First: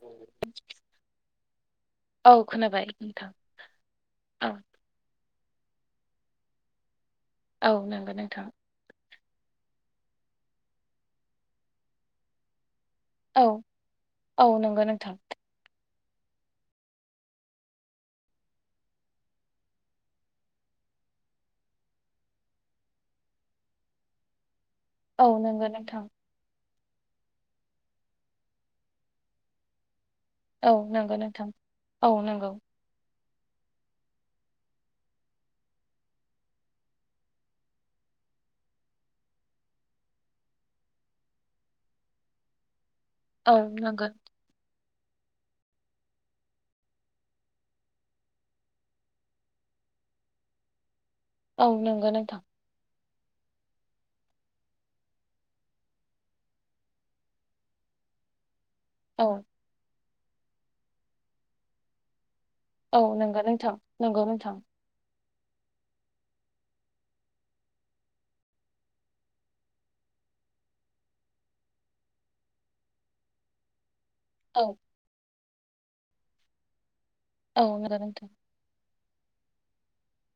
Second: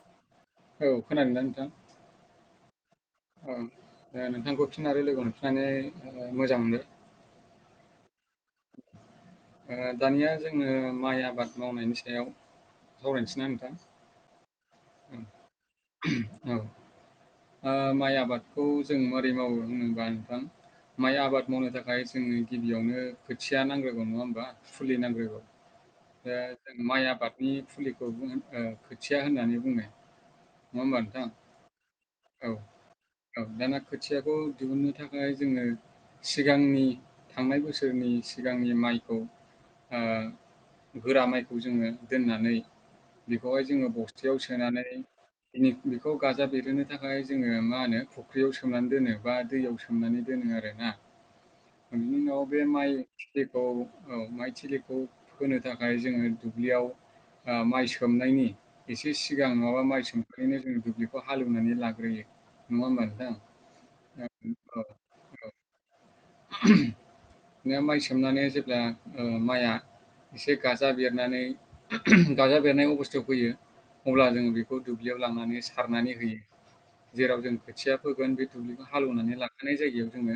औ। औ खोनादों ना नोंथां। खोनाबाय। नोंथां औ दा औ नोंथांखौ फिन लोगो मोनफिननानै मोजां मोनोबाय। औ नंगौ नोंथां। ओ दानिया जोङो माइ आबाद मावनायनि सायाव सावरायनोसै औ ना नोंथां औ नंगौ नोंथां औ औ माइ आबादखौ जों माबोरै मावो होनबा नोंथां। माइ आबाद मावनो थाखाय जोंनो गिबियावनो खोथिया नांग्रोगौ नङा होमबा? फुलि औ नांग्रोगौ नंगौ नोंथां दा। जों माइ आबादनि फुलिखौ खोथिया होननानै बुङो। औ नंगौ नोंथां औ नंगौ। औ दाना खोथियाखौ दिहुननो थाखाय जोङो। सिगांनि थांनाय बोसोरनि सिगांनि माइखौ। ओ गोरा माइखौ जोङो दोननानै औ बेखौहाय जोङो नंगौ बसता सोनानै बिदिनो बेखौ गाजा बेरहोनो थाखाय जोङो मा होनो फुख्रियाव सोमनानै दोनो बा दैयाव सोमनानै दोनो। आरो ना? औ नंगौ नोंथां। थिलिखौ औ माइ थिलिखौ फोनो थाखाय जोङो दुब्लियाव माइ सोमनायनि एसे औ सिगां माबा माइ सोमखैनो जोंङो दुब्लि खौ हालेवनानै लाग्रोयो। नङा औ होनबा नोंथां? नंगौ नंगौ नोंथां बि माइ सोमनानै जेब्ला ओ माइआ एसे गाजा बेरनानै गाजा बेरनाय अबस्थायाव फैयो अब्ला जोङो औ बेखौ दुब्लियाव लानानै सारनानै होयो। जेराव जों औ खोथिया नंगौ नोंथां फोगोन बे दुब्लि हालौवनानै लाखानाय जायगायाव जोङो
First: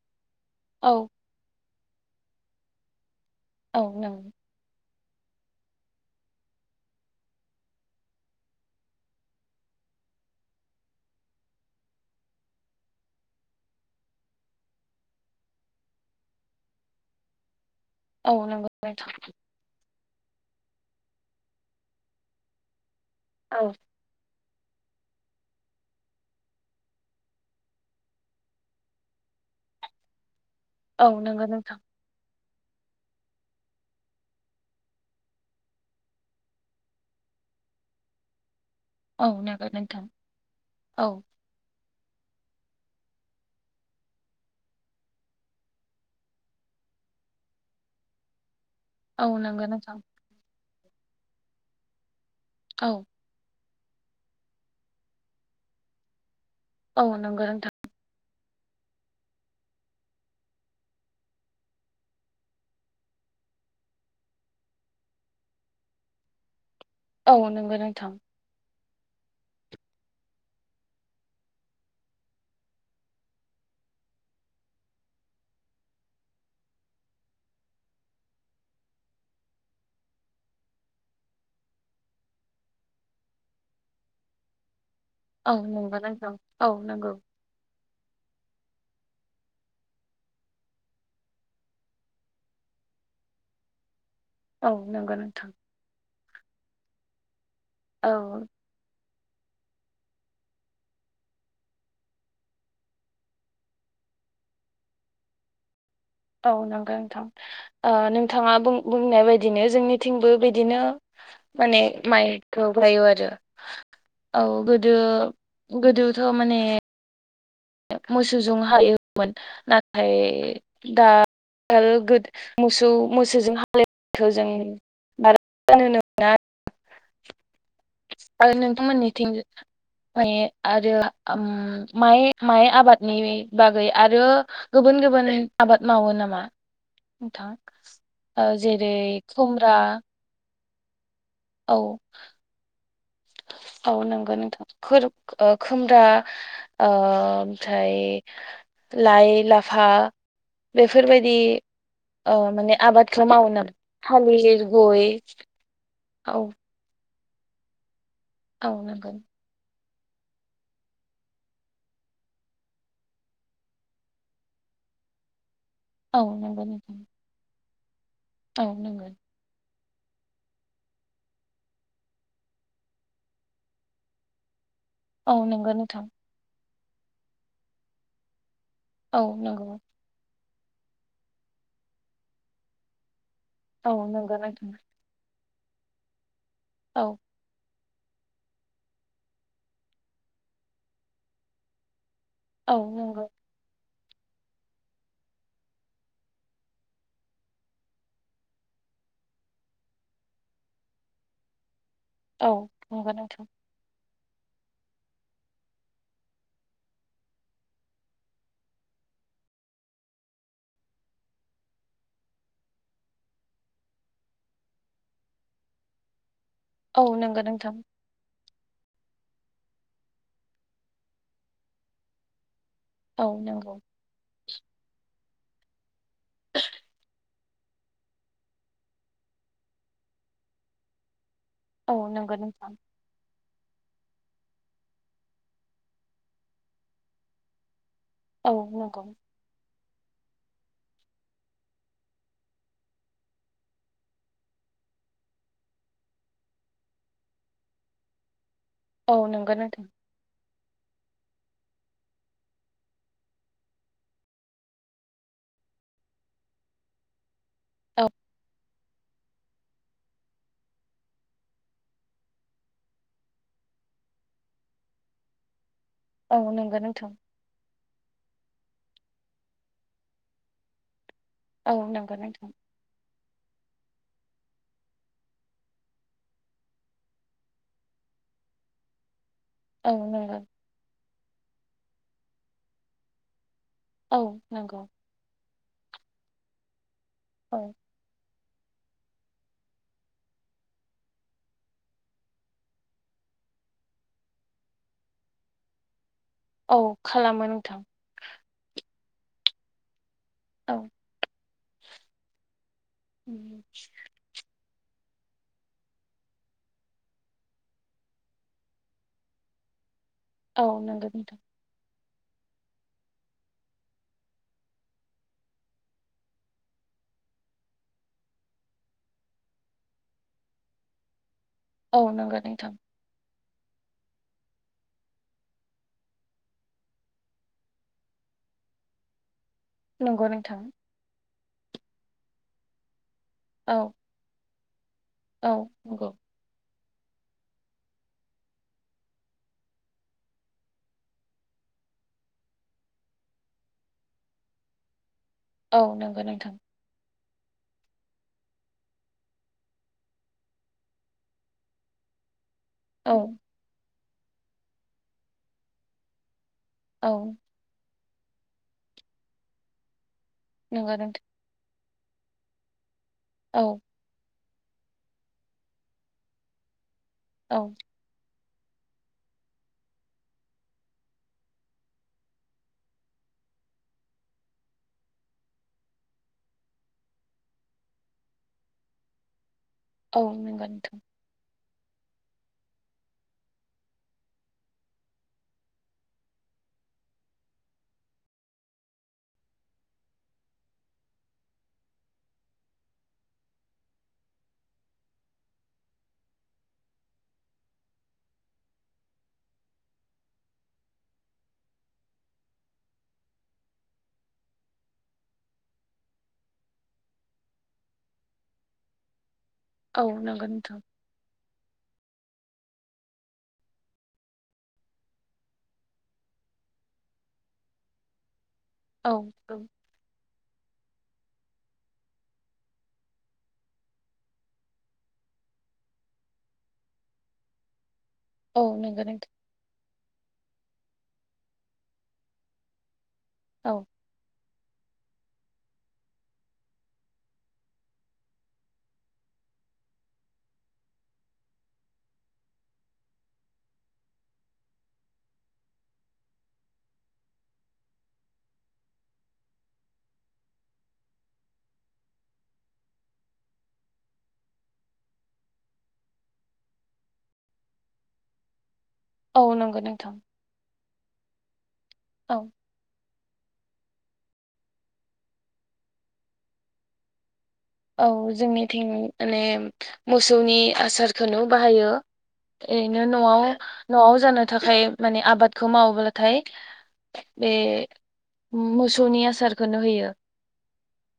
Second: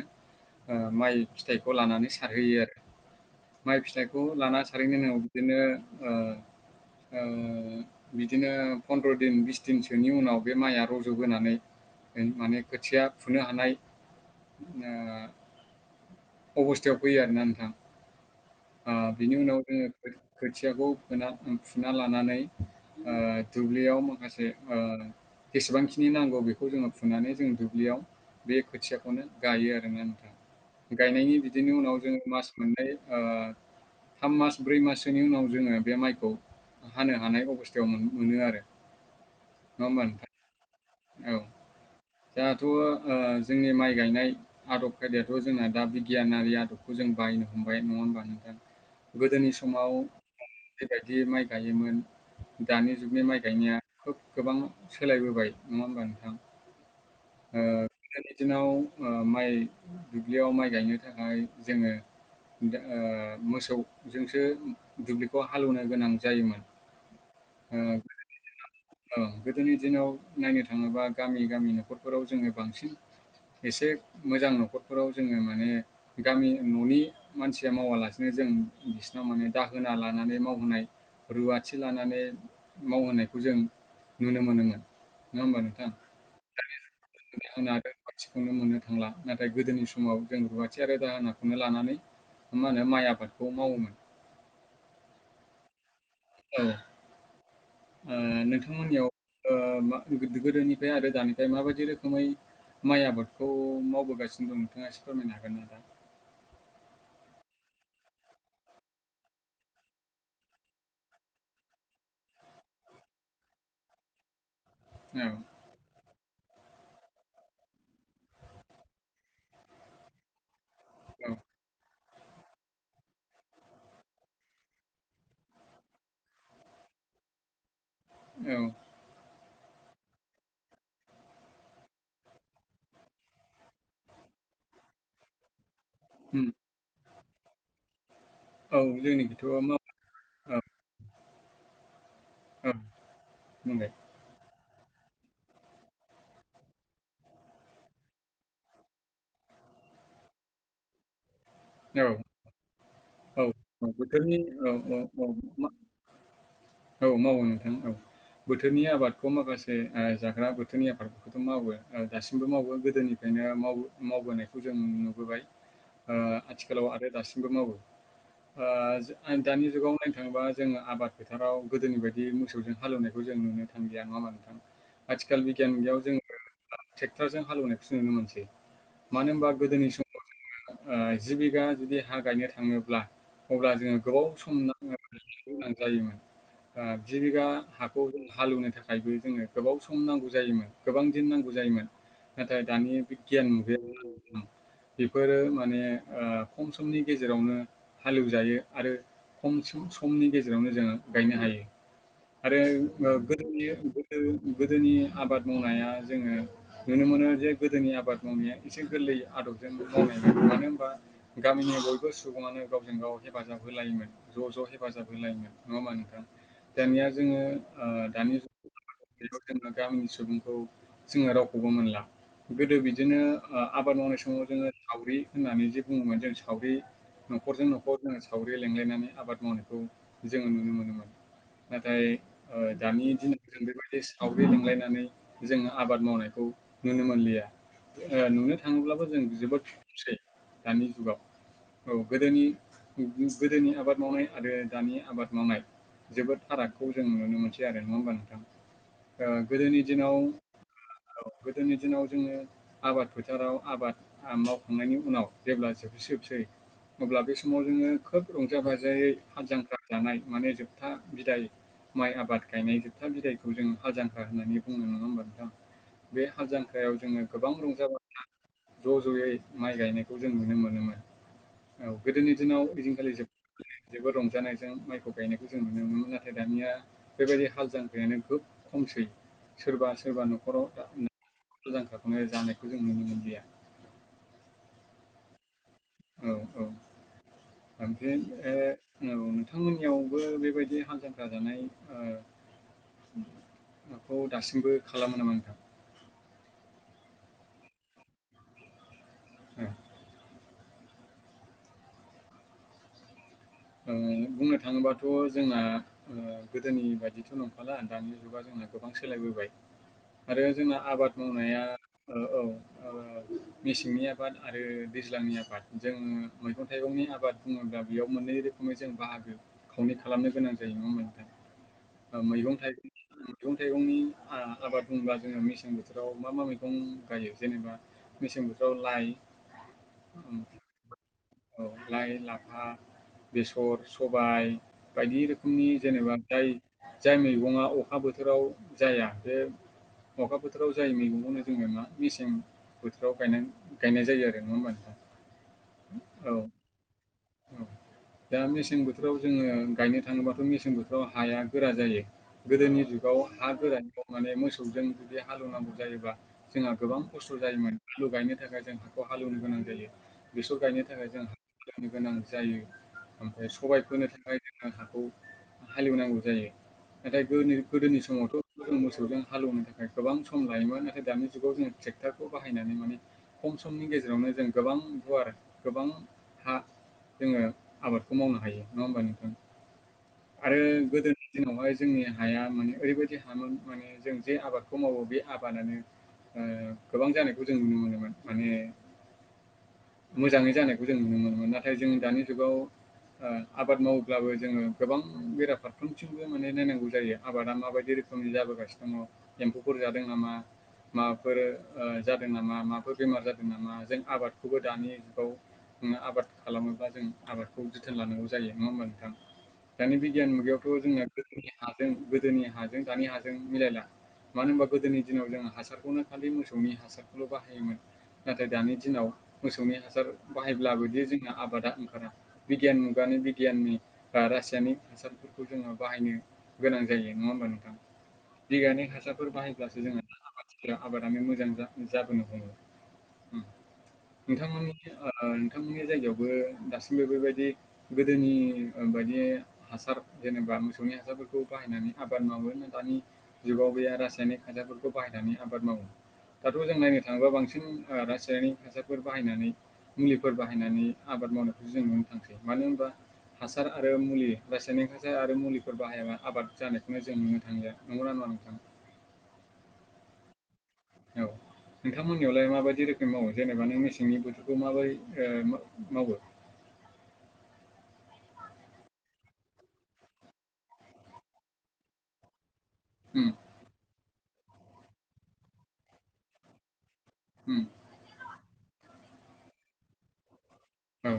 औ माइ फिथाइखौ लानानै सारहोयो आरो। माइ औ फिथायखौ नंगौ लाना सारैनायनि उनाव बिदिनो ओ बिदिनो फन्द्र' दिन बिस दिनसोनि उनाव बे माइआ रज'बहोनानै माने खोथिया फुनो हानाय अबस्थायाव फैयो आरोना नोंथां। औ नोंगौ ओ नोंथां। बिनि उनाव जोङो खोथियाखौ फोना फुना लानानै औ दुब्लियाव माखासे ओ जेसेबांखिनि नांगौ बेखौ जोङो फुनानै जों दुब्लियाव बे खोथियाखौनो गायो आरो ना नोंथां। औ गायनायनि नंगौ नोंथां बिदिनि उनाव जोङो मास मोननै ओ थाम मास ब्रै माससोनि उनाव जोङो बे माइखौ हानो हानाय अबस्थायाव मोनो आरो। औ नोंगौ नङा नोंथां होमबा औ जोंहाथ' जोंनि माइ गायनाय आदब खायदायाथ' जोंना दा बिगियानारि आदबखौ जों बायनो हमबाय नङा होनबा नोंथां? औ गोदोनि नंगौ समाव नोंथां बेबायदि माइ गायोमोन। औ दानि जुगनि माइ गायनाया खोब गोबां सोलायबोबाय नङा होमबा नोंथां? औ नंगौ ओ नोंथां। गोदोनि दिनाव माइ दुब्लियाव माइ गायनो थाखाय जोङो। ओ मोसौजोंसो दुब्लिखौ हालौवनो गोनां जायोमोन। औ नोंगौ ओ नोंथां। औ गोदोनि दिनाव नायनो थाङोबा गामि गामि न'खरफोराव जोङो बांसिन एसे मोजां न'खरफोराव जोङो माने गामि न'नि मानसिया मावालासिनो जों बिसिनाव माने दाहोना लानानै मावहोनाय रुवाथि लानानै मावहोनायखौ जों नुनो मोनोमोन। नङा औ होनबा नोंथां? नंगौ औ नंगौ खौनो मोननो थांला नाथाय गोदोनि समाव जों रुवाथि आरो दाहोनाखौनो लानानै मा होनो माइ आबादखौ मावोमोन। औ नंगौ नोंथां। औ औ ओ नोंथांमोननियाव ओ मा गोदोनिफ्राय आरो दानिफ्राय माबायदि रोखोमै माइ आबादखौ मावबोगासिनो दं नोंथाङा एसे फोरमायनो हागोन [unintelligible] औ नंगौ नोंथां। ओ नोंथाङा बुं -बुंनाय बायदिनो जोंनिथिंबो बिदिनो माने माइखौ गायो आरो औ। औ गोदो- गोदोथ' माने मोसौजों हायोमोन नाथाय दा औ ओ [unintelligible] मोसौ -मोसौजों हालेवनायखौ जों बारा [unintelligible] आरो औ नोंथां मोननिथिं? [unintelligible] गोबानो आबाद मावो नामा उम नोंथां? ओ औ जेरै जोंनिखैथ' खुमब्रा। माव औ औ औ बुंलाय औ नंगौ नोंथां। [unintelligible] ओ खोमब्रा ओ ओमफ्राय लाइ- लाफा बेफोरबायदि औ ओ माने औ औ बोथोरनि औ औ औ औ औ मावो नोंथां औ औ बोथोरनि नंगौ आबादखौ माखासे ओ आ जाग्रा बोथोरनि आबादफोरखौथ' मावो नोंथां। दासिमबो मावो गोदोनिफ्रायनो माव- मावबोनायखौ जों जों नुबोबाय औ ओ नंगौ आथिखालाव नोंथां आरो दासिमबो मावो। औ ओ नंगौ [unintelligible] दानि जुगाव नोंथांबा जोङो आबाद फोथाराव गोदोनि बायदि मोसौजों हालवनायखौ जों नुनो थांनलिया नङा होमबा नोंथां? औ आथिखाल नंगौ बिगियान मुगायाव नोंथां जोङो ट्रेक्ट'रजों हालेवनायखौ नुनो मोनसै। औ मानो होनबा नंगौ गोदोनि समाव जोंङो जि बिगा जुदि हा गायनो थाङोब्ला अब्ला जोङो औ गोबाव नंगौ सम नोंथां नाङो गोनां जायोमोन। ओ जि औ बिघा हा [unintelligible] जों हालेवनो थाखायबो जोंङो गोबाव सम नांगौ जायोमोन गोबां दिन नांगौ जायोमोन। नाथाय औ दानि नंगौ बिगियान मुगायाव नोंथां, बेफोरो माने ओ खम समनि गेजेरावनो हालेवजायो आरो खम सम -समनि गेजेरावनो जोङो गायनो हायो आरो औ ओ नंगौ नोंथां गोदोनि ओ गोदोनि आबाद मावनाया जोङो नुनो मोनो जे। गोदोनि आबाद मावनाया एसे गोरलै। बै आदबजों मावनाय जायोमोन। गामिनि बयबो सुबुङानो गावजों -गाव हेफाजाब होलायोमोन ज' ज' हेफाजाब होलायोमोन नङा होमबा नोंथां? दानिया औ जोङो नंगौ नोंथां ओ दानि [unintelligible] बेयाव जोङो गामिनि सुबुंखौ जोङो रावखौबो मोनला। गोदो बिदिनो औ नंगौ आबाद मावनाय समाव जोङो सावरि होननानै जे बुङोमोन जों सावरि न'खरजों न'खर जों सावरि लेंलायनानै आबाद मावनायखौ जों नुनों मोनोमोन। औ नाथाय नंगौ ओ नोंथां दानि दिना जों बेबायदि सावरि लिंलायनानै जोङो आबाद मावनायखौ नुनो मोनलिया। ओ औ नुनो थाङोब्लाबो नंगौ जों जोबोद [unintelligible] दानि जुगाव औ गोदोनि उम गोदोनि आबाद मावनाय आरो दानि आबाद मावनाय जोबोद फारागखौ जों नुनो मोनसै आरो नङा होमबा नोंथां? ओ औ नंगौ गोदोनि नोंथां दिनाव गोदोनि दिनाव जोङो आबाद फोथाराव आबाद [unintelligible] मावखांनायनि उनाव जेब्ला जोबसै -जोबसै अब्ला बे समाव जोङो औ खोब रंजा -बाजा जेरै हाल -जांख्रा जानाय माने जोबथा बिदाय माइ आबाद गायनाय जोबथा बिदाइखौ जों हाल - जांख्रा होननानै बुंओ नङा होमबा नोंथां? बे हाल औ नंगौ जांख्रायाव नोंथां जोङो गोबां रंजा -बाजा ज' ज'यै माइ गायनायखौ जों नुनो मोनोमोन औ नंगौ गोदोनि नोंथां दिनाव ओइदिनखालि [unintelligible] [unintelligible] जेबो रंजानायजों माइखौ गायनायखौ जों नुनो मोनो। नाथाय दानिया बेबायदि हाल -जांख्रा खोब खम। सै सोरबा- औ सोरबा नंगौ न'खराव मोजां जानायखौ जों नुनो मोनलिया। औ नंगौ। औ [inaudible] [inaudible] जोंनियावबो बेबायदि हाल जांफ्रा जानाय ओ बेखौ दासिमबो खालामो नामा नोंथां? औ खालामो नोंथां। उ औ ओ बुंनो थाङोब्ला थ' जोंना ओ गोदोनि बायिथ' नंखाला दानि जुगा जोंना गोबां सोलायबोबाय आरो औ जोंना नंगौ आबाद नोंथां मावनाया औ औ मेसेंनि आबाद आरो दैज्लांनि आबाद जोङो मैगं थाइगं नि आबाद बुङोब्ला बेयाव मोननै रोख जों बाहागो खावनै खालामनो गोनां जायो नङा होमबा औ नोंथां नंगौ मैगं नोंथां थाइगं मैगं थाइगंनि आं आबाद बोब्ला जोङो मेसें बोथोराव मा मा मैगं गायो जेनेबा मेसें बोथोराव लाइ नंगौ ओम, नोंथां। औ लाइ लाफा बेसर औ सबाय बायदि औ रोखोमनि नंगौ जेनेबा जाय जाय मैगङा अखा बोथोराव जाया बे अखा बोथोराव जायो मैगंङा जोङो ना मेसें बोथोराव गायनाय गायनाय जायो आरो नङा होमबा नोंथां? औ नंगौ नोंथां। औ औ। दा मेसें बोथोराव जोङो गायनो थाङोबाथ' मेसें बोथोराव हाया गोरा जायो। गोदोनि औ जुगाव हा गोरानाव माने मोसौजों जुदि हालौवनांगौ जायोबा जोंहा गोबां औ खस्थ' जायोमोन आलु गायनो थाखाय जों हाखौ हालौवनो गोनां जायो बेसर गायनो नंगौ थाखाय जों नोंथां हलोवनो गोनां जायो ओमफ्राय सबाय औ फोनो थाखाय जों हाखौ हालेवनांगौ जायो नाथाय गोनि औ गोदोनि समावथ' जों मोसौजों हालेवनो थाखाय गोबां सम लायोमोन नाथाय दानि जुगाव जों ट्रेक्टरखौ बाहायनानै माने खम समनि गेजेरावनो जों गोबां गुवार गोबां हा जोङो आबादखौ मावनो हायो नङा होमबा नोंथां? औ आरो नंगौ नोंथां गोदोनि दिनावहाय जोंनि हाया माने ओरैबायाददि हामोन माने जों जे आबादखौ मावो बे आबादानो [unintelligible] गोबां जानायखौ जों नुनो मोनोमोन माने [inaudible] मोजाङै जानायखौ जों नुनो मोनोमोन नाथाय जों दानि जुगाव आं आबाद मावोब्लाबो जोङो गोबां बेरा फारफ्रोमथिमबो माने नायनांगौ जायो आबादा माबायदि रो खोम जाबोगासिनो दङ एम्फौफोर जादों नामा? माबाफोर जादों नामा माबाफोर बेमार जादों नामा जों आबादखौबो दानि जुगाव आबाद खालामोब्ला जों आबादखौ जोथोन लानांगौ जायो नङा होमबा नोंथां? दानि औ बिगियान नंगौ नोंथां मुगायावथ' जोंना गोदोनि हाजों गोदोनि हाजों दानि हाजों मिलायला मानो होनबा गोदोनि दिनाव जों हासारखौनो खालि मोसौनि हासारखौल' बाहायोमोन नाथाय दानि दिनाव औ औ मोसौनि हासार बाहायब्ला [unintelligible] दि जोंना आबादा ओंखारा बिगियान मुगानि बिगियाननि बा रासायनिक हासारफोरखौ जोंहा बाहायनो गोनां जायो नङा होमबा नोंथां औ बिगायानिक नंगौ नोंथां हासारफोर बाहायब्लासो जोङो [unintelligible] [unintelligible] औ नोंथांनि नोंथांमोननि जायगायावबो दासिमबो बेबायदि गोदोनि बायदि बे हासार जेनेबा मोसौनि हासारफोरखौ बाहायनानै आबाद मावो दानि जुगाव बे रासायनिक [unintelligible] हासारफोरखौ बाहायनानै आबाद मावो दाथ' जों नायनो थाङोबा ओ बांसिन रासायारि खासार फोर बाहायनानै मुलिफोर बाहायनानै आबाद मावनायखौ जों नुनो थांसै मानो होनबा हासार आरो मुलि रासायनिक हासार आरो मुलिफोर बाहायबा आबाद जानायखौनो जों नुनो थांलिया नंगौना नङा नोंथां। औ नंगौ नोंथां। औ औ नोंथांमोननियावलाय माबायदि रोखोम मावो? जेनेबा नों मेसेंनि बोथोरखौ माबोरै ओ मा-मावो? औ जोंनिथिं माने मोसौनि आसारखौनो बाहायो। ओरैनो उम न'आव न'आव जानो थाखाय माने आबादखौ मावोब्लाथाय। बे उम मोसौनि आसारखौनो होयो। औ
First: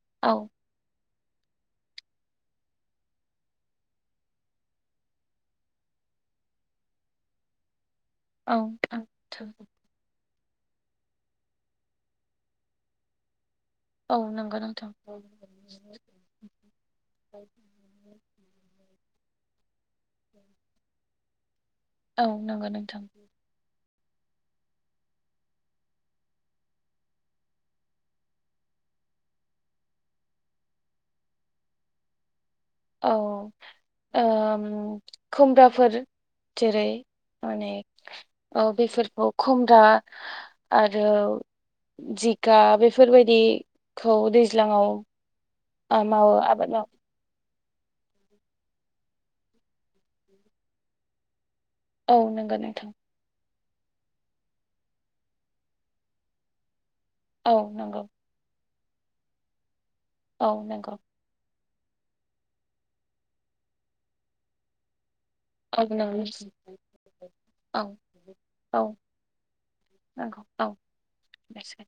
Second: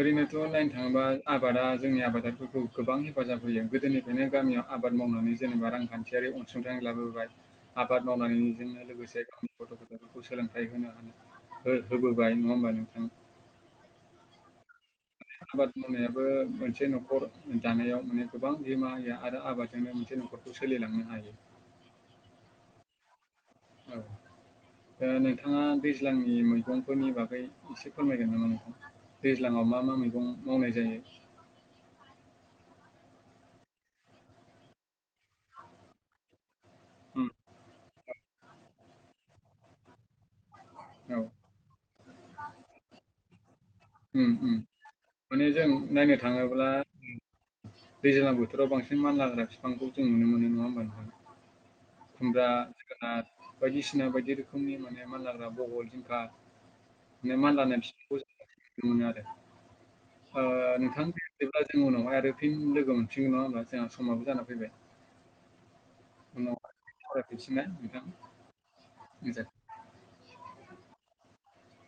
ओरैनोथ' औ नायनो थाङोबा। आबादा जोंनि आबादारिफोरखौ गोबां हेफाजाब होयो। गोदोनिफ्रायनो गामियाव आबाद मावनानै जेनेबा रांखान्थिया। बे अनसुंथाइ लाबोबाय आबाद औ मावनानैजोंनो लोगोसे नोंथां गावनि गथ' गथायफोरखौ खौ सोलोंथाइ होनो हानो थाखाय ओ होबोबाय नङा होमबा नोंथां? औ नंगौ नोंथां। औ आबाद मावनायाबो मोनसे न'खर जानायाव माने गोबां बिहोमा होयो। आरो आबादजोंनो मोनसे न'खरखौ सोलिलांनो हायो। औ नोंगो नोंथां। औ ओ नोंथाङा दैज्लांनि मैगंफोरनि बागै एसे फोरमायगोन नामा नोंथां? दैज्लाङाव मा मा मैगं मावनाय जायो? [inaudible] औ। ओ खुमब्राफोर जेरै उम माने ओ बेफोरखौ खमब्रा आरो औ जिखा बेफोरबायदि खौ उम उम दैज्लाङाव माने जों ओ नायनो मावो थाङोब्ला आबाद मावो। दैज्लां बोथोराव बांसिन मानलाग्रा बिफांखौ जों नुनो मोनो नङा होमब नोंथां? औ खुमब्रा, नंगौ नोंथां जोगोनारथ बायदिसिना बायदि रोखोमनि माने मानलाग्रा बहल, जिंखा औ मानलानाय नंगौ फिखौ ज नुनो मोनो आरो ओ औ नंगौ नोंथां ओ जों उनावहाय आरो फिन लोगो मोनफिनगोन नङा होनब्ला जोंहा समाबो जाना फैबाय। औ नंगौ औ उनाव औ नंगौ [unintelligible] औ बेसेगोन